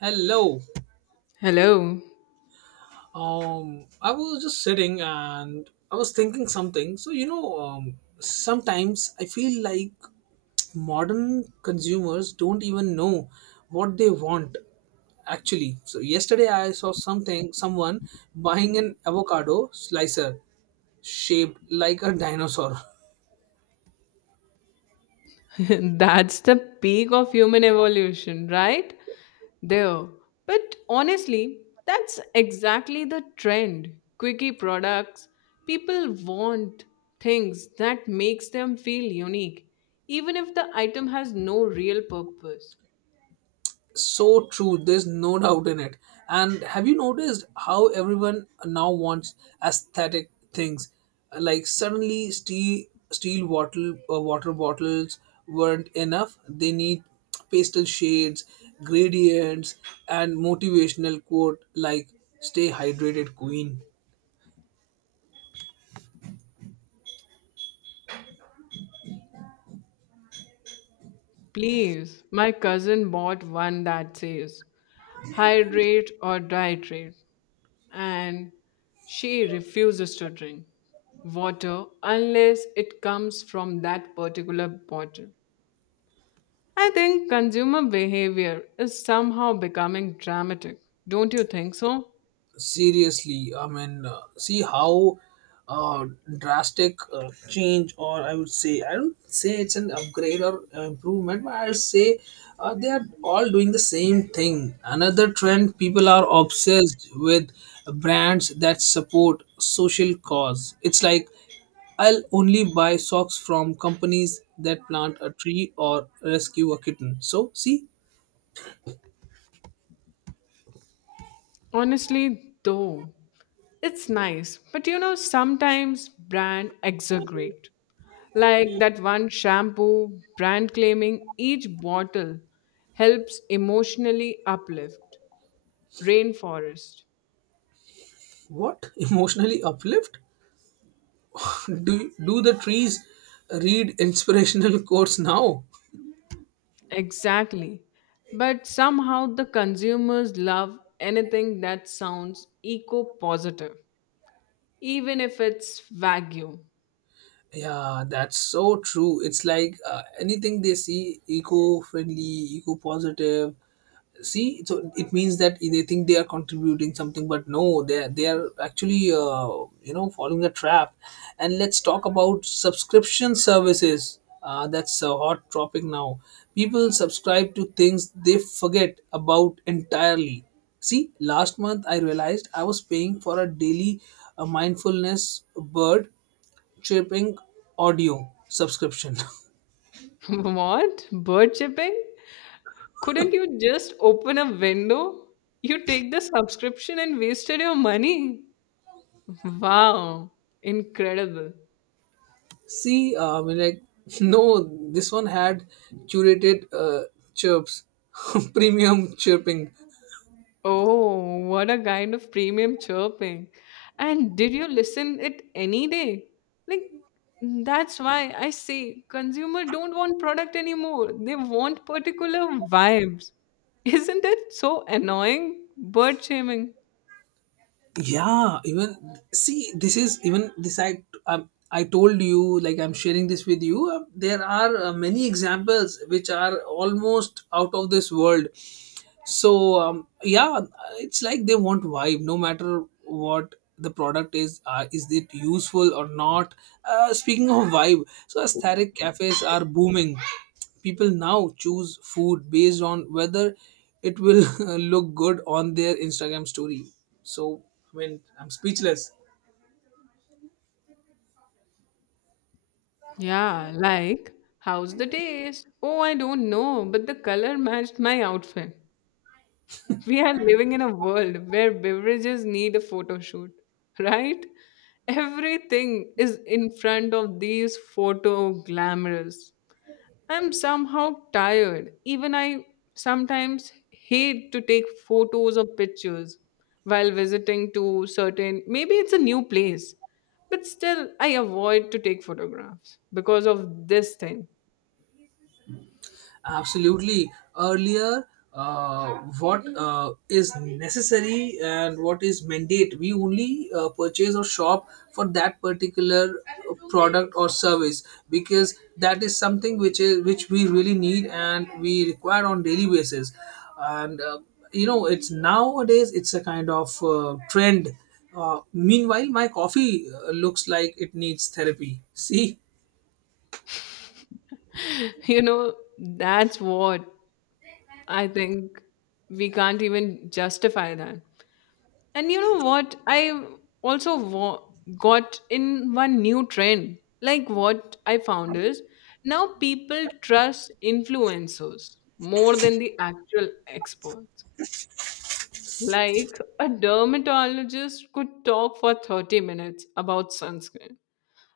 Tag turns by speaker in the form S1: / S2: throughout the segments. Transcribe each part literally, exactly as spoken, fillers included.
S1: Hello.
S2: Hello.
S1: Um, I was just sitting and I was thinking something. So, you know, um, sometimes I feel like modern consumers don't even know what they want actually. So, yesterday I saw something, someone buying an avocado slicer shaped like a dinosaur.
S2: That's the peak of human evolution, right? There. But honestly, that's exactly the trend. Quickie products. People want things that makes them feel unique, even if the item has no real purpose.
S1: So true, there's no doubt in it. And have you noticed how everyone now wants aesthetic things? Like, suddenly steel steel bottle uh, water bottles weren't enough, they need pastel shades, gradients and motivational quote like stay hydrated queen.
S2: Please, my cousin bought one that says hydrate or dihydrate. and she refuses to drink water unless it comes from that particular bottle. I think consumer behavior is somehow becoming dramatic. Don't you think so?
S1: Seriously, i mean uh, see how uh, drastic uh, change, or I would say, I don't say it's an upgrade or uh, improvement, but I'll say uh, they are all doing the same thing. Another trend people are obsessed with, brands that support social cause. It's like, I'll only buy socks from companies that plant a tree or rescue a kitten. So see.
S2: Honestly, though, it's nice, but you know, sometimes brand exaggerate. Like that one shampoo brand claiming each bottle helps emotionally uplift rainforest.
S1: What? Emotionally uplift? do do the trees read inspirational quotes now?
S2: Exactly. But somehow the consumers love anything that sounds eco positive, even if it's Wagyu.
S1: Yeah, that's so true. It's like uh, anything they see eco-friendly, eco-positive. See, so it means that they think they are contributing something, but no, they are- they are actually, uh, you know, following a trap. And let's talk about subscription services. Uh, that's a hot topic now. People subscribe to things they forget about entirely. See, last month I realized I was paying for a daily uh, mindfulness bird tripping audio subscription.
S2: What? Bird shipping? Couldn't you just open a window? You take the subscription and wasted your money. Wow, incredible.
S1: See, uh, I mean, like, no, this one had curated uh, chirps, premium chirping.
S2: Oh, what a kind of premium chirping. And did you listen it any day? Like mm, that's why I say consumer don't want product anymore. They want particular vibes. Isn't it so annoying? Bird shaming.
S1: Yeah, even, see, this is even this, i um, I told you, like, I'm sharing this with you. Uh, there are uh, many examples which are almost out of this world. So um, yeah, it's like they want vibe no matter what the product is. Uh, is it useful or not? Uh, speaking of vibe, so aesthetic cafes are booming. People now choose food based on whether it will look good on their Instagram story. So, I mean, I'm speechless.
S2: Yeah, like how's the taste? Oh, I don't know, but the color matched my outfit. We are living in a world where beverages need a photo shoot, right? Everything is in front of these photo glamorous. I'm somehow tired. Even I sometimes hate to take photos or pictures while visiting to certain maybe it's a new place, but still I avoid to take photographs because of this thing.
S1: Absolutely. Earlier, uh, what uh, is necessary and what is mandate, we only uh, purchase or shop for that particular uh, product or service, because that is something which is which we really need and we require on daily basis. And uh, you know, it's nowadays, it's a kind of uh, trend. Uh, meanwhile, my coffee uh, looks like it needs therapy. See.
S2: You know, that's what I think. We can't even justify that. And you know what? I also wa- got in one new trend. Like what I found is now people trust influencers more than the actual experts. Like a dermatologist could talk for thirty minutes about sunscreen,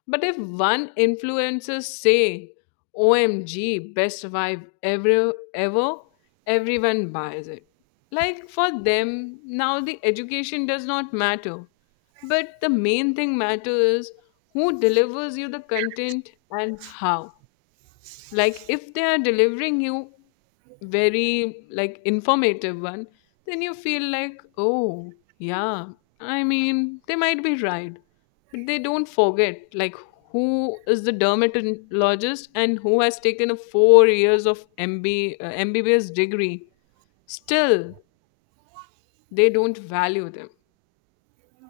S2: but if one influencer say, O M G, best vibe ever ever, everyone buys it. Like for them, now the education does not matter. But the main thing matters is who delivers you the content and how. Like if they are delivering you very like informative one, then you feel like, oh yeah, I mean they might be right, but they don't forget like who is the dermatologist and who has taken a four years of mb uh, mbbs degree. Still they don't value them.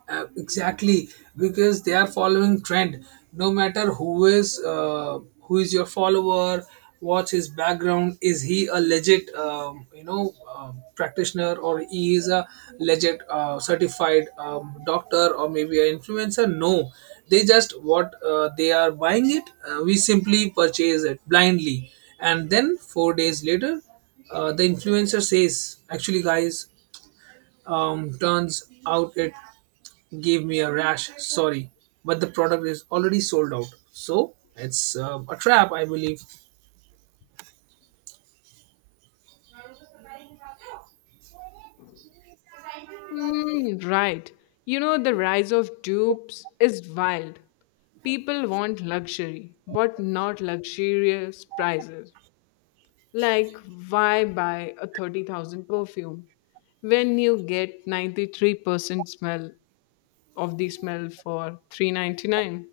S1: Uh, exactly, because they are following trend no matter who is, uh, who is your follower, what's his background, is he a legit um, you know, uh, practitioner, or he is a legit uh, certified um, doctor, or maybe an influencer? No, they just what, uh, they are buying it, uh, we simply purchase it blindly. And then four days later, uh, the influencer says, actually guys, um, turns out it gave me a rash. Sorry, but the product is already sold out. So it's uh, a trap, I believe.
S2: Mm, right. You know, the rise of dupes is wild. People want luxury, but not luxurious prices. Like, why buy a thirty thousand perfume when you get ninety-three percent smell of the smell for three ninety-nine?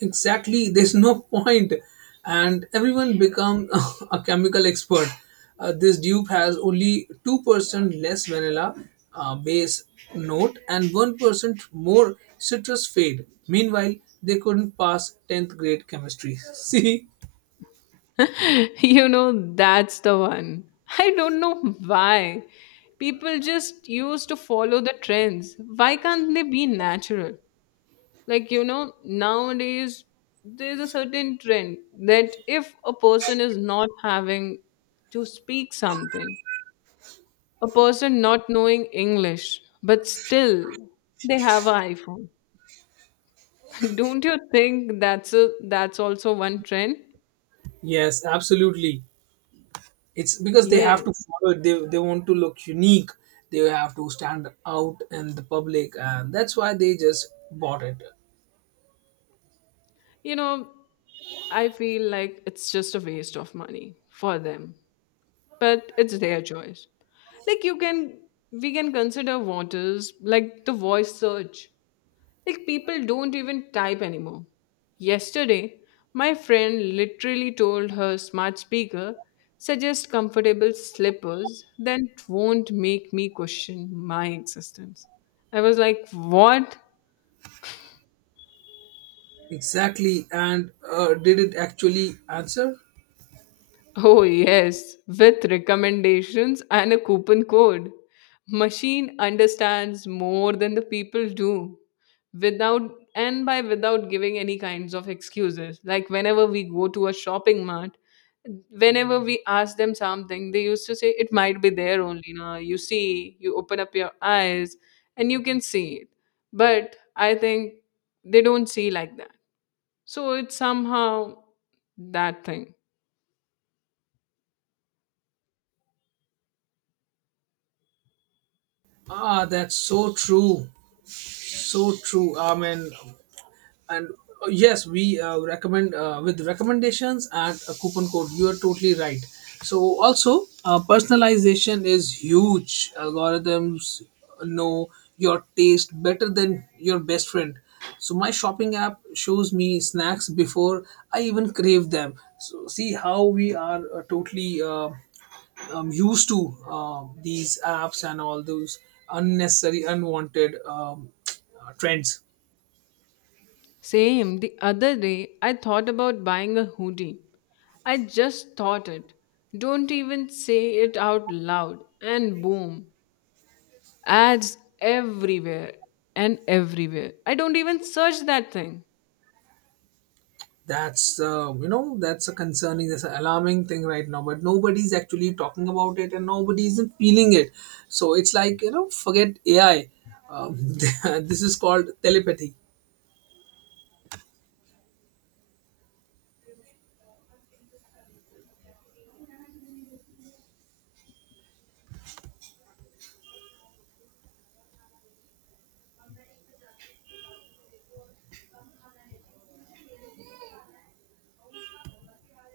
S1: Exactly, there's no point, and everyone become a chemical expert. Uh, this dupe has only two percent less vanilla uh, base note and one percent more citrus fade. Meanwhile, they couldn't pass tenth grade chemistry. See,
S2: You know, that's the one. I don't know why. People just used to follow the trends. Why can't they be natural? Like you know nowadays there's a certain trend that if a person is not having to speak something, a person not knowing English but still they have an iPhone. Don't you think that's a that's also one trend?
S1: yes, absolutely. It's because they
S2: Yeah,
S1: have to follow it. They, they want to look unique. They have to stand out in the public, and that's why they just bought it.
S2: you know, I feel like it's just a waste of money for them, but it's their choice. Like you can, we can consider what is like the voice search. Like people don't even type anymore. Yesterday, my friend literally told her smart speaker, suggest comfortable slippers that won't make me question my existence. I was like, what?
S1: Exactly. And uh, did it actually answer?
S2: Oh, yes, with recommendations and a coupon code. Machine understands more than the people do without, and by without giving any kinds of excuses. Like whenever we go to a shopping mart, whenever we ask them something, they used to say it might be there only. Now you see, you open up your eyes and you can see it. But I think they don't see like that. So it's somehow that thing.
S1: Ah, that's so true. So true. I mean, and uh, yes, we, uh, recommend, uh, with recommendations and a coupon code, you are totally right. So also, uh, personalization is huge. Algorithms know your taste better than your best friend. So my shopping app shows me snacks before I even crave them. So see how we are uh, totally uh, um, used to uh, these apps and all those unnecessary unwanted um, trends.
S2: Same, the other day I thought about buying a hoodie. I just thought it. Don't even say it out loud. And boom, ads everywhere and everywhere. I don't even search that thing.
S1: That's uh, you know, that's a concerning, that's an alarming thing right now. But nobody's actually talking about it, and nobody isn't feeling it. So it's like, you know, forget A I. Um, this is called telepathy.